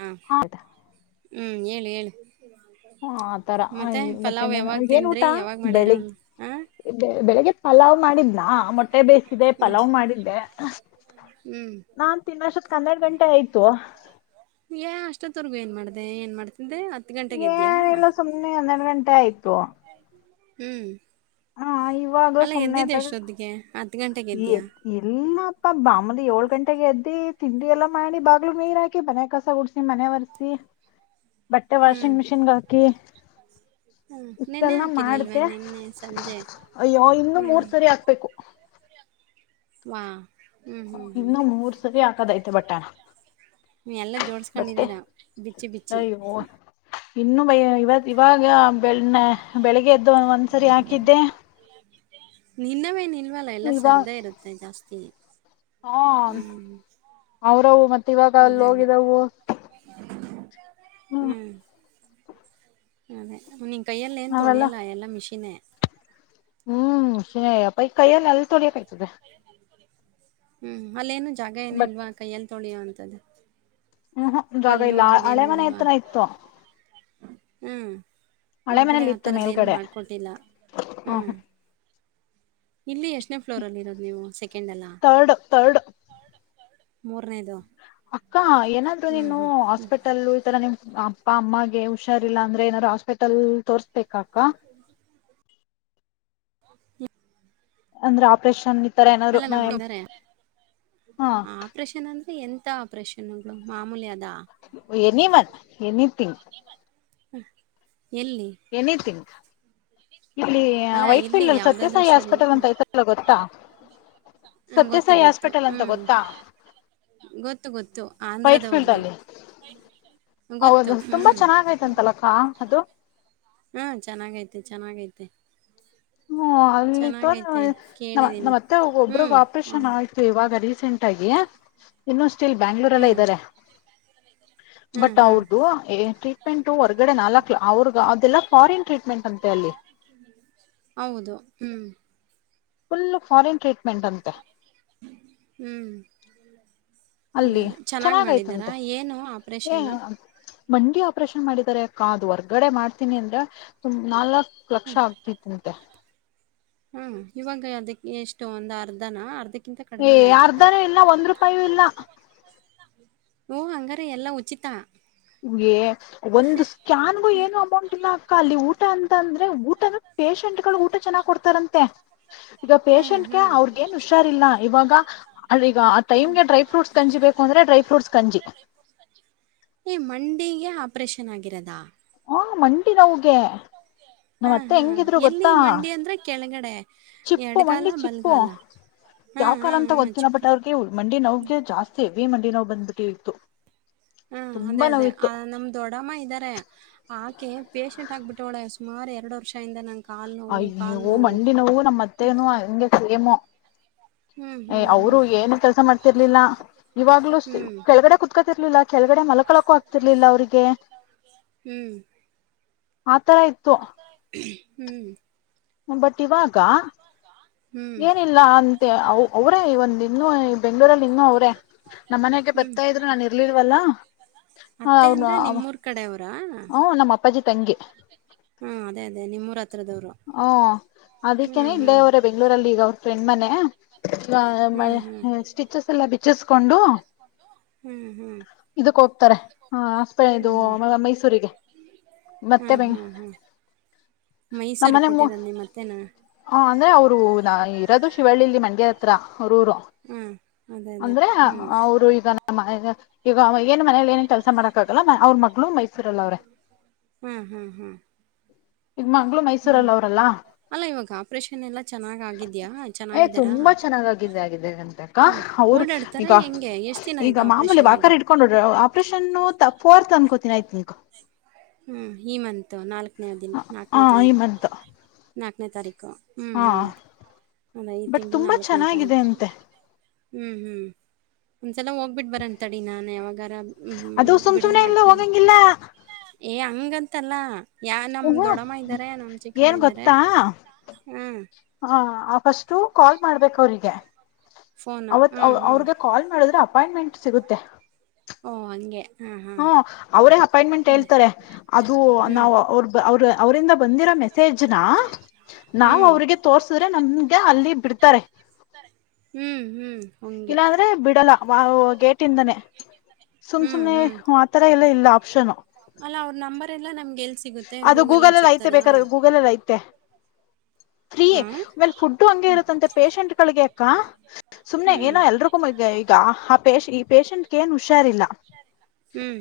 ಹಾ ಹ ಹ್ಮ್ ಹೇಳು ಹೇಳು ಹ ಆತರ ಮತ್ತೆ ಮತ್ತೇನ ಪಲಾವ್ ಯಾವಾಗ್ ಏನ್ ಊಟ ತಿಂದ್ರಿ ಯಾವಾಗ್ ಮಾಡಿರ ಬೆಳಿಗ್ ಒಂದು ಹ ಬೆಳಿಗ್ಗೆ ಪಲಾವ್ ಮಾಡಿದ್ದೆ ನಾ ಮೊಟ್ಟೆ ಬೇಯಿಸಿದ್ದೆ ಹ್ಞೂ ಪಲಾವ್ ಮಾಡಿದ್ದೆ ಹ್ಞೂ ನಾನ್ ತಿನೋಸ್ಟಿ ಹನ್ನೆರಡು ಗಂಟೆ ಆಯ್ತು ಅಷ್ಟೊತ್ತವರ್ಗೂ ಏನ್ ಮಾಡ್ದ ಏನ್ ಮಾಡ್ತ ಏನಿಲ್ಲ ಸುಮ್ನೆ ಒಂದೆರಡು ಗಂಟೆ ಆಯ್ತು ಹ್ಮ್ ಹ ಅಲ್ಲ ಎದ್ದಿದೆ ಎಷ್ಟೊತ್ತಿಗೆ ಆ ಈ ಇಲ್ಲಪ್ಪ ಮಮೂಲಿ ಏಳ್ ಗಂಟೆಗೆ ಎದ್ದಿ ತಿಂಡಿ ಎಲ್ಲಾ ಮಾಡಿ ಬಾಗ್ಲುೂ ನೀರ್ ಹಾಕಿ ಮನೆ ಕಸ ಗುಡಿಸಿ ಮನೆ ಒರ್ಸಿ ಬಟ್ಟೆ ವಾಷಿಂಗ್ ಮೆಷಿನ್ ಗೆ ಹಾಕಿ ಹ್ಮ ನಿನ್ನೇ ಇಷ್ಟೆಲ್ಲ ಹಾಕಿರ್ಲಿಲ್ವ ಮಾಡ್ದೆ ನಿನ್ನೇ ಸಂಜೆ ಅಯ್ಯೋ ಇನ್ನು ಹ್ಞೂ ಮೂರ್ ಸರಿ ಹಾಕ್ಬೇಕು ಹಾ ಇನ್ನು ಮೂರ್ ಸರಿ ಹಾಕದೈತೆ ಬಟ್ಟೇಣ ನೀ ಎಲ್ಲಾ ಜೋಡ್ ಸಿಡಿಕೋಡಿದೀರಾ ಬಿಚ್ಚಿ ಬಿಚ್ಚಿ ಅಯ್ಯೋ ಇನ್ನು ಬೈ ಇವತ್ ಇವಾಗ ಬೆಳ್ ಬೆಳಿಗ್ಗೆ ಎದ್ದು ಒಂದ್ಸರಿ ಹಾಕಿದ್ದೆ ನಿನ್ನವೇ ನಿಲ್ವಲ್ಲ ಎಲ್ಲ ಇವಾಗ ಸರ್ದೇ ಇರುತ್ತೆ ಜಾಸ್ತಿ ಹಾ ಹ್ಞೂ ಅವ್ರವು ಮತ್ತೆ ಇವಾಗ ಅಲ್ಲಿ ಅದೇ ಹೋಗಿದವು ಹ್ಮ್ ಅದೇ ನಿನ್ ಕೈಯಲ್ಲಿ ಏನ್ ಅವೆಲ್ಲ ತೊಳಿಯಲ್ಲ ಎಲ್ಲಾ ಮಿಶಿನ್ ಹ್ಮ್ ಶಿನೇಪ್ಪ ಕೈಯ್ಯಲ್ಲ ಎಲ್ಲಿ ತೊಳಿಯಕಾಯ್ತದೆ ಹ್ಮ್ ಅಲ್ಲೇನು ಜಾಗ ಏನು ಬಟ್ ಇಲ್ವಾ ಕೈಯ್ಯಲ್ಲಿ ತೊಳಿಯೋ ಅಂತದ್ದ ಹ್ಮ್ ಹ ಜಾಗ ಇಲ್ಲಾ ಹಳೆ ಮನೆ ಹತ್ತರ ಇತ್ತು ಹ್ಞ ಹಳೆ ಹೊರಗಡೆ ಮನೇಲಿ ಆ ಇತ್ತು ಥರದ್ದೇನುೂ ಮೇಲ್ಗಡೆ ಮಾಡಿಕೊಟ್ಟಿಲ್ಲ ಹ ಹಾ ಇಲ್ಲಿ ಎಷ್ಟನೇ ಫ್ಲೋರ್ ಅಲ್ಲಿ ಇರೋದು ನೀವು ಸೆಕೆಂಡ್ ಎಲ್ಲ ತರ್ಡ್ ತರ್ಡ್ ಮೂರನೇದು ಅಕ್ಕ ಏನಾದ್ರು ಹ್ಮ್ ನೀನು ಹ್ಮ್ ಹ್ಮ್ ಹಾಸ್ಪಿಟಲ್ ಈ ತರ ನಿಮ್ ಅಪ್ಪ ಅಮ್ಮಾಗಗೆ ಹುಷಾರಿಲ್ಲಾ ಅಂದ್ರೆ ಏನಾದಾರರು ಹಾಸ್ಪಿಟಲ್ ತೋರ್ಸ್ಬೇಕ ಅಕ್ಕಾ [unintelligible] ಅಂದ್ರೆ ಆಪ್ರೇಷನ್ ಇ ಅಲ್ಲ ನಮ್ಮರೆ ಹಾ ಆಪ್ರೇಷನ್ ಅಂದ್ರೆ ಎ ಎಂತಾ ಆಪ್ರೇಷನ್ ಗಳು ಮಾಮೂಲಿ ಆದ ಎನಿ ಒನ್ ಎನಿಥಿಂಗ್ ಹ್ಮ ಎನಿಥಿಂಗ್ ಇಲ್ಲಿ ಅಲ್ಲ ವೈಟ್ ಇಲ್ಲಿ ಫೀಲ್ಡ್ ಅಲ್ಲಿ ಯಾವ್ದಾದ್ರು ಸತ್ಯಸಾಯಿ ಸರಿ ಹಾಸ್ಪಿಟಲ್ ಅಂತ ಆಐತಲ್ಲ ಗೊತ್ತಾ ಹ ಗೊತ್ತು ಸತ್ಯಸಾಯಿ ಗೊತ್ತು ಹಾಸ್ಪಿಟಲ್ ಅಂತ ಹ್ಮ್ ಗೊತ್ತಾ ಗೊತ್ತು ಗೊತ್ತು ವೈಟ್ ಫೀಲ್ಡ್ ಆಂಧ್ರದವ್ರ್ದು. ಅಲ್ಲಿ ಹೌದು ತುಂಬಾ ಚೆನ್ನಾಗೈತಂತಲಕ್ಕ ಅದು ಹೂ ಚೆನ್ನಾಗೈತೆ, ಚೆನ್ನಾಗೈತೆ, ಹ್ಮ ಅಲ್ಲಿ ತ ಚೆನ್ನಾಗೈತೆ ನ ಕೇಳಿದೀನಿ. ನಮ್ಮತ್ತೆ ಒಬ್ರಗ್ ಹ್ಮ್. ಆಪರೇಷನ್ ಆಹ್, ಆಯತು ಇವಾಗ ರೀಸೆಂಟ್ ಆಗಿ ಇನ್ನೂಷ್ಟ್ಟೇಲ್ ಬ್ಯಾಂಗ್ಳೂರಲೇ ಹ್ಮ್. ಇದ್ದಾರೆ ಹ್ಮ್, ಬಟ್ ಹ್ಮ್. ಅವ್ರದು ಟ್ರೀಟ್ಮೆಂಟ್ ಹೊರ್ಗಡೆ ನಾಲ್ಕ ಅವ್ರ ಅದೆಲ್ಲ ಫಾರಿನ್ ಟ್ರೀಟ್ಮೆಂಟ್ ಅಂತೆ ಅಲ್ಲಿ ಹೌದು ಹ್ಮ್ ಫುಲ್ ಫಾರಿನ್ ಟ್ರೀಟ್ಮೆಂಟ್ ಅಂತೆ ಹ್ಮ್. ಅದೇ ಅಲ್ಲಿ ಅದೇ. ಚೆನ್ನಾಗ್ ಮಾಡಿದ್ದಾರಾ? ಚೆನ್ನಾಗಯ್ತಂತೆ ಏನು ಏನ್ ಆಪ್ರೇಷನ್ನು? ಮಂಡಿ ಆಪರೇಷನ್ ಮಾಡಿದ್ದಾರೆ ಅಕ್ಕಾ ಅದು ಹೊರ್ಗಡೆ ಮಾಡ್ತೀನಿ ಅಂದ್ರೆು ನಾಲ್ಕ ಲಕ್ಷ ಆಗ್ತಿತ್ ಅಂತೆ ಹ್ಮ್ ಇವಾಗ ಅದಕ್ಕೆ ಎಷ್ಟು ಒಂದ್ ಅರ್ಧನ ಅರ್ಧಕ್ ಏ ಅರ್ಧನೂ ಇಲ್ಲಾ ಒಂದ್ ರೂಪಾಯ ಇಲ್ಲಾ. ಓ ಹಂಗಾರ ಎಲ್ಲಾ ಉಚಿತಾ ಹೇ ಒಂದು ಸ್ಕ್ಯಾನ್ ಗೂ ಏನು ಅಮೌಂಟ್ ಇಲ್ಲಾ ಅಲ್ಲಿ ಊಟ ಅಂತ ಅಂದ್ರೆ ಊಟನ ಪೇಶೆಂಟ್ ಗಳು ಊಟ ಚೆನ್ನಾಗ್ ಕೊಡ್ತಾರಂತೆ ಈಗ ಹ್ಮ್, ಪೇಶಷೆಂಟ್ ಗೆ ಹ್ಮ್, ಅವ್ರಗ ಏನ್ ಹುಷಾರಿಲ್ಲ ಇವಾಗ ಈಗ ಆ ಟೈಮ್ ಹ್ಮ್. ಗೆ ಡ್ರೈ ಫ್ರೂಟ್ಸ್, ಗಂಜಿ, ಬೇಕು ಅಂದ್ರೆ ಡ್ರೈ ಫ್ರೂಟ್ಸ್ ಕಂಜಿ ಏ ಮಂಡಿಗೆ ಆಪರೇಷನ್ ಆಗಿರೋದಾ ಹೂ ಮಂಡಿ ನೋವಗೆ ಹಾ, ನಮ್ಮತ್ತೆ ಹಾ. ಹೆಂಗಿದ್ರು ಎಲ್ಲಿ ಗೊತ್ತಾ ಮಂಡಿ ಅಂದ್ರೆ ಕೆಳಗಡೆ ಚಿಪ್ಪು ಎಡಗಾಲ, ಮಂಡಿ ಚಿಪ್ಪು ಬಲಗಾಲ? ಹಾ, ಯಾವ ಹಾ, ಕಾಲ ಅಂತ ಹಾ. ಗೊತ್ತಿಲಾ ಚಿಪ್ಪು ಬಟ್ ಅವ್ರಿಗೆ ಮಂಡಿ ನೋಗೆ ಜಾಸ್ತಿ ಹೆವಿ ಮಂಡಿ ನೋವು ಬಂದ್ಬಿಟ್ಟಿ ಇತ್ತು ಹಾ ಅದೇ ತುಂಬಾ ಅದೇ ನೋವಿತ್ತು ಆ ನಮ್ ದೊಡ್ಡಮ್ಮ ಇದ್ದಾರೆ, ಆಕೆ ಪೇಶಷೆಂಟ್ ಆಗ್ಬಿಟ್ಟವಳೇ ಸುಮಾರು ಎರಡು ವರ್ಷಿಂದ ನ ಅಯ್ಯವು ಮಂಡಿನವು ನಮ್ಮ್ ಅತ್ತೇನ ಹಂಗೆ ಸೇಮು ಹೂ ಏ ಅವ್ರು ಏನು ಕೆಲಸ ಮಾಡ್ತಿರ್ಲಿಲ್ಲ ಇವಾಗ್ಲೂ ಹ್ಮ್ ಕೆಳಗಡೆ ಕುೂತ್ಕತಿರ್ಲಿಲ್ಲ ಕೆಳಗಡೆ ಮಲಕಳ ಕು ಆಗ್ತಿರ್ಲಿಲ್ಲ ಅವ್ರಿಗೆ ಹೂ ಆತರ ಇತ್ತು ಹೂ ಬಟ್ ಇವಾಗ ಹ್ಮ್ ಏನಿಲ್ಲ ಅಂತೆ ಅವರೇ ಒಂದ ಇನ್ನುೂ ಬೆಂ್ಗಳೂರಲ್ಲಿ ಇನ್ನೂ ಅವ್ರೇ ನಮ್ಮ್ನೆಾಗ ಹ್ಮ್ ಬರ್ತಾ ಇದ್ರು ನಾನ್ ಇರ್ಲಿಲ್ವಲ್ಲ ಅತ್ತೆ ಅವ್ನು ಅಂದ್ರೆ ನಿಮ್ಮೂರ್ ಕಡೆ ಅವ್ರಾ ಹ ನಮ್ಮ ಅಪ್ಪಾಜಿ ತಂಗಿ ಹೂ ಅದೇ ಅದೇ ನಿಮ್ಮೂರ ಹತ್ರದವರು ಹಓ ಅದಕ್ಕೇನೆ ಹ್ಮ್ ಇಲ್ಲೇ ಹ್ಮ್ ಅವರ ಬೆಂಗ್ಳೂರಲ್ಲಿ ಈಗ ಅವ್ರ ಫ್ರೆಂಡ್ ಮನೆ ಮೆ ಹ್ಮ್ ಹ್ಮ್ ಸ್ಟಿಚಸ್ ಎಲ್ಲ ಬಿಚ್ಚಿಸಕೊಂಡು ಹ್ಮ್ ಹ್ಮ್ ಇದುಕೆ ಹೋಗ್ತಾರೆ ಹ ಆಸ್ಪ ಇದು ಹ್ಮ್ ಮೈಸೂರಿಗೆ ಹಾ ಮತ್ತೆ ಬೆಂಗ ಹಾ ಹಾ ಮೈ ಹ ನಮ್ಮನೆ ಅಂದ್ರೆ ಅವರು ಇರೋದು ಶಿವಳ್ಳಿಲ್ಲಿ ಮಂಡ್ಯ ಹತ್ರ ಅವ್ರೂರು ಹಾಂ ಅದೇ ಅದೇ ಅಂದ್ರೆ ಹ್ಞೂ ಅವರು ಈಗ ನಮ್ಮ ಈಗ ಏನ್ ಮನೇ ಏನ ಕೆಲಸ ಮಾಡಕ್ಕಗಲ್ಲ ಅವ್ರ ಮಗಳು ಮೈ ಹೂ ಹೂ ಹೂ ಈಗ ಮಂಗ್ಳೂ ಮೈಸೂರಲ್ಲಿ ಅವ್ರಲ್ಲಾ ಅಲ್ಲ ಇವಾಗ ಆಪ್ರೇಷನ್ ಎಲ್ಲ ಚೆನ್ನಾಗ್ ಆಗಿದ್ಯಾ ಏ ಚೆನ್ನಾಗಿದ್ದಾರಾ ತುಂಬಾ ಚೆನ್ನಾಗಗಿದ್ದ ಆಗಿದ್ದ ಅಂತಕ್ಕ ಹ್ಮ್ ಅವ ಓಡಾಡ್ತಾರಾ ಈಗ ಹೆಂಗೆ ಎಷ್ಟ್ ದಿನ ಈಗ ಆಯ್ತು ಮಾಮೂಲಿ ಆಪ್ರೇಷನ್ ವಾಕರ್ ಆಗಿ ಇಟ್ಕೊಂಡ್ ಹೋಡ್ರ ಆಪರೇಷನ್ ಫತ್ ಅನ್ಕೋ ಹೂ ಈ ಮಂತ್ ನಾಲ್ಕು ಹ ಈ ಮಂತ್ ನಾಲ್ಕನೇ ತಾರೀಕು ಹೂ ಹಾ ಮತ್ತು ಅಂದ ಈ ಬಟ್ ತಿಂಗಳು ತುಂಬಾ ನಾಲ್ಕನೇ ಚೆನ್ನಾಗಿದೆ ತಾರೀಕು ಅಂತೆ ಹೂ ಹೂ ಚಲ ಹೋಗ್ಬಿಟ್ಟ ಬರಂತಡಿ ನಾನ ಯಾವಾಗಾರ ಅದು ಸುಮ್ ಬಿಡುವ ಸುಮ್ನೆ ಎಲ್ಲ ಮಾಡ್ಕೊಂಡ ಹೋಗಂಗಿಲ್ಲ ಏ ಹಂಗಂತಲ್ಲ ಯಾ ನಮ ಹ್ಮ ದೊಡಮ್ಮ ಇದ್ದಾರೆ ನಮ ಚಿಕ್ಕಮ್ಮ ಏನ್ ಇದ್ದಾರೆ ಗೊತ್ತಾ ಹಾ ಹ ಫಸ್ಟು ಕಾಲ್ ಮಾಡ್ಬೇಕ ಅವ್ರಿಗೆ ಫೋನು ಹಾಂ ಹಾಂ ಅವ್ರಿಗೆ ಕಾಲ್ ಮಾಡಿದ್ರೆ ಅಪಾಯಿಂಟ್ಮೆಂಟ್ ಸಿಗುತ್ತೆ ಓ ಹಂಗೆ ಹಾಂ ಹಾಂ ಹೂ ಅವರೇ ಅಪಾಯಿಂಟ್ಮೆಂಟ್ ಹೇಳ್ತಾರೆ ಅದು ಹ್ಞೂ ನಾವು ಅವ್ರ ಅವ್ರ ಅವರಿಂದ ಬಂದಿರ ಮೇ ಮೆಸೇಜ್ನ ನಾವ ಹ್ಞೂ ಅವ್ರಿಗೆ ತೋರ್ಸುದ್ರೆ ನಮಗೆ ಅಲ್ಲಿ ಬಿಡ್ತಾರೆ ಹೂ ಇಲ್ಲಾ ಅಂದ್ರೆ ಬಿಡಲ್ಲ ಗೇಟಿಂದಾನೇ ಸುಮ್ ಹ್ಮ್ ಸುಮ್ನೆ ಹ್ಮ್ ಆತರ ಎಲ್ಲ ಇಲ್ಲ ಆಪ್ಷನು ಅಲ್ಲ ಅವ್ರ ನಂಬರ್ ಎಲ್ಲಾನ ಅದು ಗೂಗಲ್ ಎಲ್ಲಿ ಐತೆ ಬೇಕಾದ ಗೂಗಲ್ ಎಲ್ಲಿ ಐತೆ ಫ್ರೀ ಹಾಂ ಆಮೇಲ್ ಫುಡ್ಡು ಹಂಗೆ ಇರುತ್ತಂತೆ ಪೇಶೆಂಟ್ಗಳಿಗೆ ಅಕ್ಕಾ ಸುಮ್ನೆ ಹ್ಮ್ ಏನೋ ಎಲ್ರಿಗೂ ಈಗ ಆ ಪ ಈ ಪೇಷಂಟ್ ಏನ್ ಹುಷಾರಿಲ್ಲ ಹ್ಮ್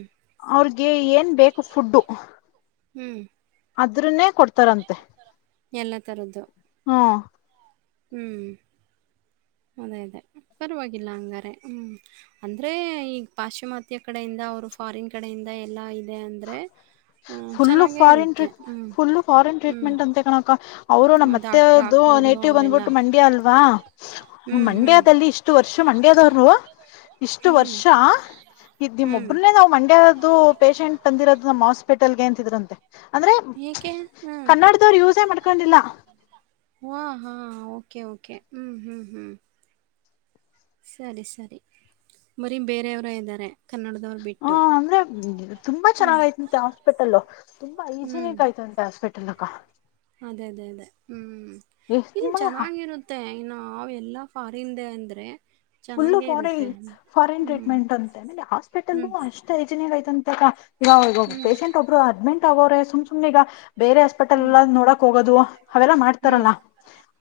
ಅವ್ರಿಗೆ ಏನ್ ಬೇಕು ಫುಡ್ಡು ಹೂ ಆದ್ರನ್ನೇ ಕೊಡ್ತಾರಂತೆ ಎಲ್ಲ ತರದ್ದು ಹಾ ಹೂ ಹ ಅದೇ ಅದೇ ಪರವಾಗಿಲ್ಲ ಹಂಗಾರೆ ಹೂ ಅಂದರೆ ಈಗ ಪಾಶ್ಚಿಮಾತ್ಯ ಕಡೆಯಿಂದ ಅವ್ರು ಫಾರಿನ್ ಕಡೆಯಿಂದ ಎಲ್ಲಾ ಇ ಫು ಫಾರಿನ್ ಇರುತ್ತೆ ಹ್ಮ್ ಫುಲ್ ಫಾರಿನ್ ಹ್ಮ್ ಟ್ರೀಟ್ಮೆಂಟ್ ಅಂತೆ ಕಣಕ ಅವರು ನಮ್ಮ ಮತ್ತೆ ಡಾಕ್ ಅವರದು ಡಾಕ್ಟ್ರುಗಳು ನೇಟಿವ್ ಅವರೆಲ್ಲ ಬಂದ್ಬಿಟ್ಟು ಮಂಡ್ಯ ಅಲ್ವಾ ಹ್ಮ್ ಹ್ಮ್ ಮಂಡ್ಯದಲ್ಲಿ ಇಷ್ಟು ವರ್ಷ ಮಂಡ್ಯದವರು ಇಷ್ಟು ಹ್ಮ್ ವರ್ಷ ಇದ ನಿಮ್ಮ ಹ್ಮ್ ಒ್ರನೇ ನಾ ಮಂಡ್ಯ ಅದು ಪೇೇಶೆಂಟ್ ತಂದಿರೋದು ನಮ್ಮ್ ಹಾಸ್ಪಿಟಲ್ ಗೆ ಅಂತಿದ್ರಂತೆ ಅಂದ್ರೆ ಏಕೆ ಹ್ಮ್ ಕನ್ನಡದವ್ರು ಯೂಸೇ ಮಾಡ್ಕೊಂಡಿಲ್ಲ ಹ್ಮ್ ಹಾ ಓಕೆ ಓಕೆ ಓಕೆ ಹ್ಮ್ ಹ್ಮ್ ಹ್ಮ್ ಸರಿ ಸರಿ ಮರೀ ಬೇರೆಯವರ ಇದ್ದಾರೆ ಅವರ್ಬಿಟ್ಟು ಅಂದ್ರ ತುಂಬ ಚೆನ್ನಾಗಯತಂತೆ ಹಾಸ್ಪಿಟಲ್ ತುಂಬಾ ಹ್ಮ್. ಹೈಜಿನಿಕ್ ಆಯತಂತೆ ಹಾಸ್ಪಿಟಲ್ ಇಲ್ಲಕ್ಕಾ ಅದೇ ಅದೇ ಅದೇ ಹ್ಮ್ ಇಲ್ಲಿ ತುಂಬಾ ಚೆನ್ನಾಗಿರುತ್ತೆ ಇನ್ನು ನಾವೆಲ್ಲ ಫಾರಿಂದ ಅಂದರೆ ಫುಲ್ಲು ಫನ್ ಫಾರಿನ್ ಹ್ಮ್. ಟ್ರೀಟ್ಮೆಂಟ್ ಅಂತೇಲೆ ಹಾಸ್ಪಿಟಲ್ ಹ್ಮ್, ಅಷ್ಟ ಯೋಜನ ಒಂತರ ಈಗಾಗ ಈಗಬ್ ಹ್ಮ್, ಪೇಶಷಂಟ್ ಒಬ್ಬರು ಅಡ್ಮಿಂಟ್ ಆಗೋ್ರೆ ಸುಮ್ ಸು್ನೆ ಈಗ ಬೇರೆ ಹಾಸ್ಪೆಟಲ್ ಎಲ್ಲ ನೋಡಕ್ ಹೋಗೋದು ಅವೆಲ್ಲ ಹ್ಮ್, ಮಾಡ್ತಾರಲ್ಲ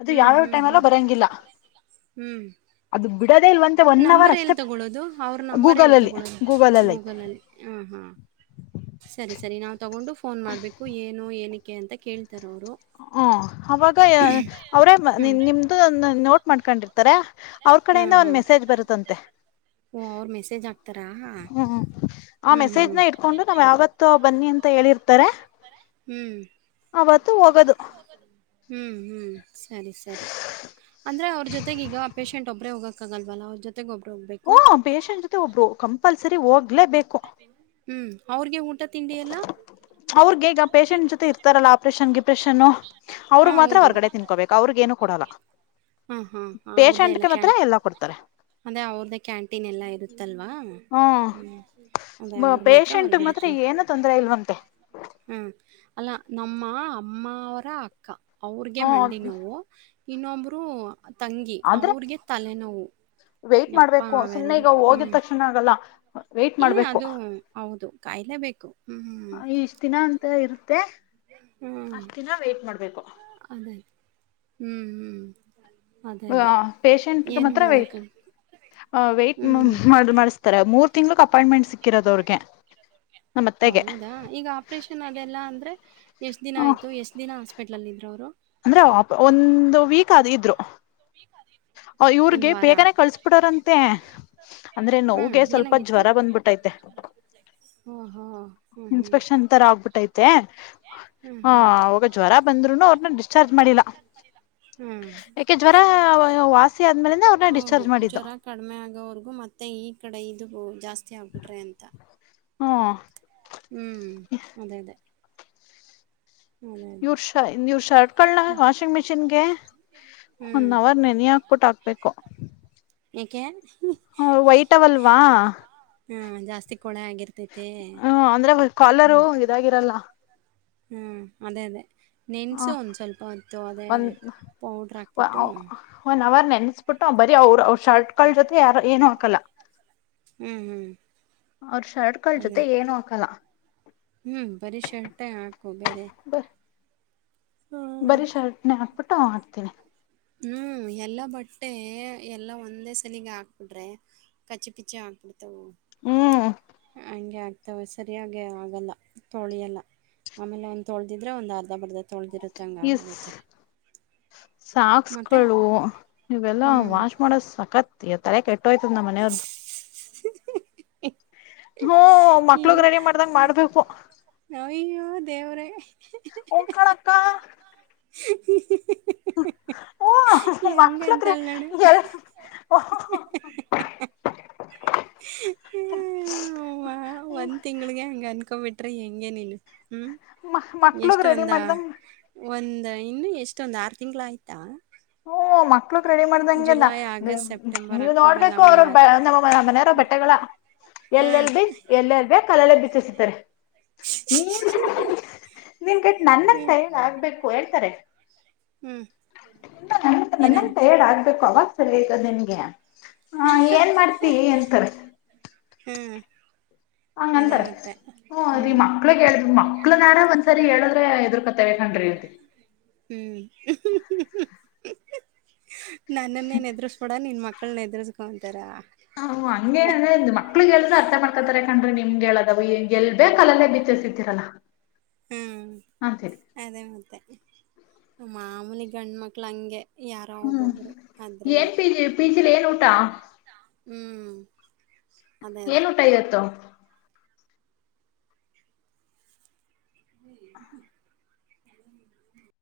ಅದು ಹ್ಮ್, ಯಾವ್ಯಾವ ಹ್ಮ್, ಹ್ಮ್, ಟೈಮ್ಲ್ಲ ಹ್ಮ್, ಬರಂಗಿಲ್ಲ [inaudible] ಹ್ಮ್ ಅದು ಬಿಡೋದೇ ಇಲ್ವಂತೆ ಒನ್ ಅವರ್ ನಂಬರ್ ಅಷ್ಟೇ ಎಲ್ಲಿ ತಗೊೊಳ್ಳೋದು ಅವ್ರ ನಂಬರ್ ಗೂಗಲ್ ಎಲ್ಲಿ ಅಲ್ಲಿ ತಗೊೊಳ್ಳೋದು ಗೂಗಲ್ ಅಲ್ಲಿ ಐತೆ ಗೂಗಲಲ್ಲಿ ಹ ಹಾ ಸರಿ ಸರಿ ನಾವ್ ತಗೊಂಡು ಫೋನ್ ಮಾಡ್ಬೇಕು ಏನು ಏನಕ್ಕೆ ಅಂತ ಕೇಳ್ತ ಹ ಅವಾಗ ಅವರೇ ನಿಮ್ದು ನೋಟ್ ಮಾಡ್ಕೊಂಡಿರ್ತ ಅವ್ರ ಹಾಂ ಕಡೆಯಿಂದ ಒಂದ್ ಹಾಂ ಮೆಸೇಜ್ ಬರುತ್ತಂತೆ ಓ ಅವ್ರು ಮೆಸೇಜ್ ಹಾಕ್ತಾರಾ ಹ್ಮ್ ಆ ಹ್ಞೂ ಹ್ಞೂ ಮೆಸೇಜ್ನ ಇಟ್ಕೊಂಡು ನಾವ್ ಯಾವತ್ತ ಬನ್ನಿ ಅಂತ ಹೇಳಿರ್ತಾರೆ ಹ್ಮ್ ಅವತ್ತು ಹೋಗೋದು ಹ್ಮ್ ಹ್ಮ್ ಸರಿ ಸರಿ ಅಂದ್ರೆ ಅವ್ರ ಜೊತೆಗೆ ಈಗ ಆ ಪೇಷಂಟ್ ಒಬ್ಬರೇ ಹೋಗೋಕ್ಕಾಗಲ್ವಲ್ಲ ಅವ್ರ ಜೊತೆ ಹಓ ಪೇಷಂಟ್ ಜೊತೆ ಒಬ್ರು ಕಂಪಲ್ಸರಿ ಹೋಗ್ಲೇಬೇಕ ಹ್ಮ್ ಅವ್ರಿಗೆ ಊಟ ತಿಂಡಿ ಎಲ್ಲ ಅವ್ರಗ ಈಗ ಪೇಷೆಂಟ್ ಜೊತೆ ಇರ್ತಾರಲ್ಲಾ ಆಪ್ರೇಷನ್ ಡಿಪ್ರೆಷನ್ ಹಾ ಅವ್ರಗ್ ಮಾತ್ರ ಹೌದು ಹೊರ್ಗಡೆ ತಿನ್ಕೋಬೇಕು ಅವ್ರಿಗೆ ಏನು ಕೊಡಲ್ಲ ಹಾ ಹಾ ಅವ್ರ್ದೇ ಎಲ್ಲ ಪೇಶೆಂಟ್ಗೆ ಮಾತ್ರ ಎಲ್ಲಾ ಕೊಡ್ತಾರೆ ಅದೇ ಅವ್ರದ್ದ ಕ್ಯಾಂಟೀನ್ ಎಲ್ಲಾ ಇರುತ್ತೆ ಅಲ್ವಾ ಹ್ಮ ಅದ ಅವರು ಮಾತ್ರ ಪೇಶೆಂಟ್ ಮಾತ್ರ ಹೊರ್ಗಡುತ್ತೇ ಏನು ತೊಂದರೆ ಇಲ್ವಂತೆ ಹ್ಮ್ ಅಲ್ಲ ನಮ್ಮ ಅಮ್ಮವರ ಅಕ್ಕ ಅವ್ರಿಗೆ ಹ ಮಂಡಿ ನೋವು ಇನ್ನೊಬ್ಬರು ತಂಗಿ ಆದ್ರೆ ಅವ್ರಿಗೆ ತಲೆನೋವು ವೇಟ್ ಅಪ್ಪ ಮಾಡ್ಬೇಕು ಸುಮ್ನೆ ಅವೆರಡು ಈಗ ಹೋಗಿದ ಹ್ಞೂ ತಕ್ಷಣ ಆಗಲ್ಲ ವೇಟ್ ಏ ಮಾಡ್ಬೇಕು ಅದು ಹೌದು ಕಾಯಲೆೇ ಬೇಕು ಹ್ಮ್ ಹ್ಮ್ ಇಷ್ಟ ದಿನ ಅಂತ ಇರುತ್ತೆ ಹ್ಮ್ ಅಷ್ಟ ದಿನ ವೇಟ್ ಮಾಡ್ಬೇಕು ಅದೇ ಹ್ಮ್ ಹ್ಮ್ ಅದೇ ಹ ಅದೇ ಪಷಂಟ್ಗೆ ಏನು ಮಾತ್ರ ಮಾಡಕ ವೈಟ್್ ವೇಟ್ ಹ್ಮ್ ಮಾಡಿಸ್ತಾರೆ ಮೂರ್ ತಿಂಗಳಕ್ ಅಪಾಯಿಂಟ್ಮೆಂಟ್ ಸಿಕ್ಕಿರೋದು ಅವ್ರಿಗೆ ನಮ್ಮ ಅತ್ತೆಗೆ ಹೌದಾ ಈಗ ಆಪರೇಷನ್ ಆಗಲ್ಲ ಅಂದ್ರೆ ಎಷ್ಟ್ ದಿನ ಹ ಆಯ್ತು ಎಷ್ಟ್ ದಿನ ಹಾಸ್ಪಿಟ್ಲ್ ಎಲ್ಲಿ ಇದ್ರ ಅವರು ಅಂದ್ರೆ ಒಂದು ವೀಕ್ ಆದ ಇದ್ರು ಒಂದು ಇವ್ರಗೆ ವಾರ ಬೇಗನೆ ಕಳ್ಸ್ಬಿಡಾರಂತೆ ಅಂದ್ರೆ ಹಾ ನೋಗೆ ಸ್ವಲ್ಪ ಏನಾಗಿತ್ತು ಜ್ವರ ಬಂದ್ಬಿಟ್ಟೈತೆ ಹಾ ಹಾ ಹಾ ಹಾ ಮತ್ತೆ ಹ ಅವಾಗ ಜ್ವರ ಬಂದ್ರುನು ಅವ್ರನ್ನ ಡಿಸ್ಚಾರ್ಜ್ ಮಾಡಿಲ್ಲ ಹ್ಮ್ ಯಾಕೆ ಜ್ವರ ವಾಸಿ ಆದ್ಮೇಲೆ ಅವ್ರನ್ನ ಹೌದು ಡಿಸ್ಚಾರ್ಜ್ ಮಾಡಿದ್ದು ಜ್ವರ ಕಡಿಮೆ ಆಗೋವರ್ಗೂ ಮತ್ತೆ ಈ ಕಡೆ ಇದು ಹೋುದು ಮತ್ತೆ ಆಗ್ಬಿಡ್ರೆ ಅಂತ ಹಾ ಹ್ಮ್ ಅದೇ ಅದೇ ಅದೇ ಅದೇ ನೀವರು ಶ ನೀವ್ ಶರ್ಟ್ಕೊಳ್ಳಣ ವಾಷಿಂಗ್ ಮಿಷಿನ್ಗೆ ಒಂದ ಹ್ಮ್ ಅವರ್ ನೆನಿಯಕ್ ಬಿಟ್ ಹಾಕ್ಬಿಟ್ಟ ಹಾಕ್ಬೇಕು ಏಕೆ ಹ್ಮ ವೈತವಲ್ವ ಅವಲ್ವಾ ಹಾ ಜಾಸ್ತಿ ಕೊಳೆ ಆಗಿರ್ತೈತಿ ಹ್ಮ ಅಂದ್ರೆ ಕಾಲರು ಇದಾಗಿರಲ್ಲ ಹ್ಮ್ ಅದೇ ಅದೇ ಹ ನೆನ್ಸು ಒಂದ್ ಸ್ವಲ್ಪ ಇತ್ತು ಅದೇ ಒಂದ್ ಪೌಡ್ರ ಹಾಕ್ಬಿಟ್ಟು ನೆನಸ್ಬಿಟ್ಟು ಬರೀ ಅವ್ರ ಅವ್ರ ಶರ್ಟ್ ಕಾ ಜೊತೆ ಯಾರ ಏನು ಹಾಕಲ್ಲ ಹ್ಮ್ ಹ್ಮ್ ಅವ್ರ ಶರ್ಟ್ಕಗಳ ಜೊತೆ ಅದೇ ಏನು ಹಾಕಲ್ಲ ಹ್ಮ್ ಬರೀ ಶರ್ಟ ಹಾಕು ಬೇರೆ ಬ ಹ್ಮ್ ಬರೀ ಶರ್ಟ್ನ ಆಕ್ಬಿಟ್ಟು ಅವ ಆಡ್ತೀನಿ ಹ್ಮ್ ಎಲ್ಲಾ ಬಟ್ಟೆ ಎಲ್ಲಾ ಒಂದೇ ಸಲಿಗೆ ಹಾಕ್ಬಿಡ್ರೆ ಕಚ್ಚಿ ಪಿಚ್ಚಿ ಹಾಕ್ಬಿಡ್ತ ಹಂಗೆ ಮ ಸರಿಯಾಗಿ ಆಗಲ್ಲ ತೊಳಿಯಲ್ಲ ಆಮೇಲೆ ಒಂದ ತೊಳ್ದಿದ್ರೆ ಒಂದ್ ಅರ್ಧ ಬರ್ಧ ತೊಳೆದಿರುತ್ತೆಂಗೆ ಈ ಆದತೆ ಸಾಕ್ಸ್ಗಳು ಇವೆಲ್ಲಾ ಹ್ಮ್ ವಾಶ್ ಮಾಡೋ ಸಕತ್ ತಲೆ ಕ ೋಯ್ತದ ನಮ್ಮ ಮನೆಯವರದ [unintelligible] ಹ್ಮ ಮಕ್ಳಗ್ ರೆಡಿ ಮಾಡ್ದಂಗ ಇವ ಮಾಡ್ಬೇಕು ಅಯ್ಯೋ ದೇವ್ರೇ ಹ್ಮ್ ಕಣಕ್ಕ [inaudible] ಓ ಮಕ್ಳತ್ ಹೆಂಗಂತಳ್ ನೋಡು ಹ ಅವ್ವ ಒಂದ್ ತಿಂಗ್ಗೆ ಹಂಗ ಅನ್ಕೊಬ ಬಿಟ್ರಿ ಹೆಂಗೇನಲ್ ಹ್ಮ್ ಮಕ್ಳಗ್ ಎಷ್ಟ ರೆಡಿ ಒಂದ ಮಾಡ್ದಂಗ ಒಂದ್ ಇನ್ನು ಎಷ್ಟ ಇತ್ತೊಂದು ಆರು ತಿಂಗಳು ಆಯ್ತಾ ಹ್ಮ ಮಕ್ ಮಕ್ಳಗ್ ರೆಡಿ ಮಾಡ್ದಂಗೆನ ಜುಲೈ ಆಗಸ್ಟ್ ಸೆಪ್ಟೆಂಬರ್ ನೀವ್ ಅಕ್ಟೋಬರ್ ನೋಡ್ಬೇಕು ಅವ್ರವ ನವೆಂಬರ್ ನಮ್ಮ ಮನೆಯರ ಬ ಬೆಟ್ಟೆಗಳ ಹಾ ಎಲ್ಲೆಲ್ ಬೀ ಎಲ್ಲೆಲ್ ಬ ಕಲ್ಲಲೆ ಬೀಚ್ಸತಾರೆ ನೀನ್ ನಿನ್ಗಟ್ ಹ್ಮ ನನ್ನಂತ ಆಗ್ಬೇಕು ಹೇಳ್ತಾರೆ ಹ್ಮ್ ಇ ನ ನಂದನ್ ಏನಂತ ಟಯಾರ್ಡ್ ಆಗ್ಬೇಕು ಅವಾಗ ಸರಿ ಆಯತದೆ ನಿನ್ಗೆ ಹಾ ಏನ್ ಮಾಡ್ತಿ ಎಂತಾರೆ ಹ್ಮ್ ಅದೇ ಹಂಗಂತಾರೆ ಮತ್ತೆ ಹ್ಮ ಅ ರೀ ಹ್ಮ್ ಮಕ್ಳು ಹೇಳ ಮಕ್ಳ ನಾರ ಒಂದ ಸರಿ ಹೇಳದ್ರೆ ಎದು್ರಕತೇವೆ ಕನ್್ರಿ ಅಂತ ಹ್ಮ್ ನನ್ನನ್ನೇ ನ ಎದ್ರಿಸಬಿಡ ನಿನ್ ಮಕ್ಕ ಮಕ್ಕಳನ್ನ ಎದುರಿಸಸ್ಕೊಂತಾರ ಹಾ ಹಂಗೇಏನಂದ್ರೆ ಮಕ್ಳಿಗೆ ಎಲ್ದ ಅರ್ಥ ಮಾಡ್ಕತಾರೆಾಕಂಡ್ರೆ ನಿಮ್ಗೆ ಹೇಳದ ಎಲ್ ಬೇಕಲ್ಲಲ್ಲೇ ಬಿತ್ತಿಸಿದ್ದೀರಲ್ಲ ಹ್ಮ್ ಅದೇ ಮತ್ತೆ ಮಾಮೂಲಿ ಗಂಡ್ಮಕ್ಳ ಹಂಗೆ ಯಾರೋ ಹ್ಮ್ ಒಬ್ಬೊಬ್ರು ಏನ್ ಅದರಲ್ಲಿ ಪಿ ಜಿ ಪಿ ಜಿಲಿ ಏನ್ ಊಟ ಹ್ಮ್ ಅದೇ ಏನ್ ಅದೇ ಊಟ ಇವತ್ತು [inaudible]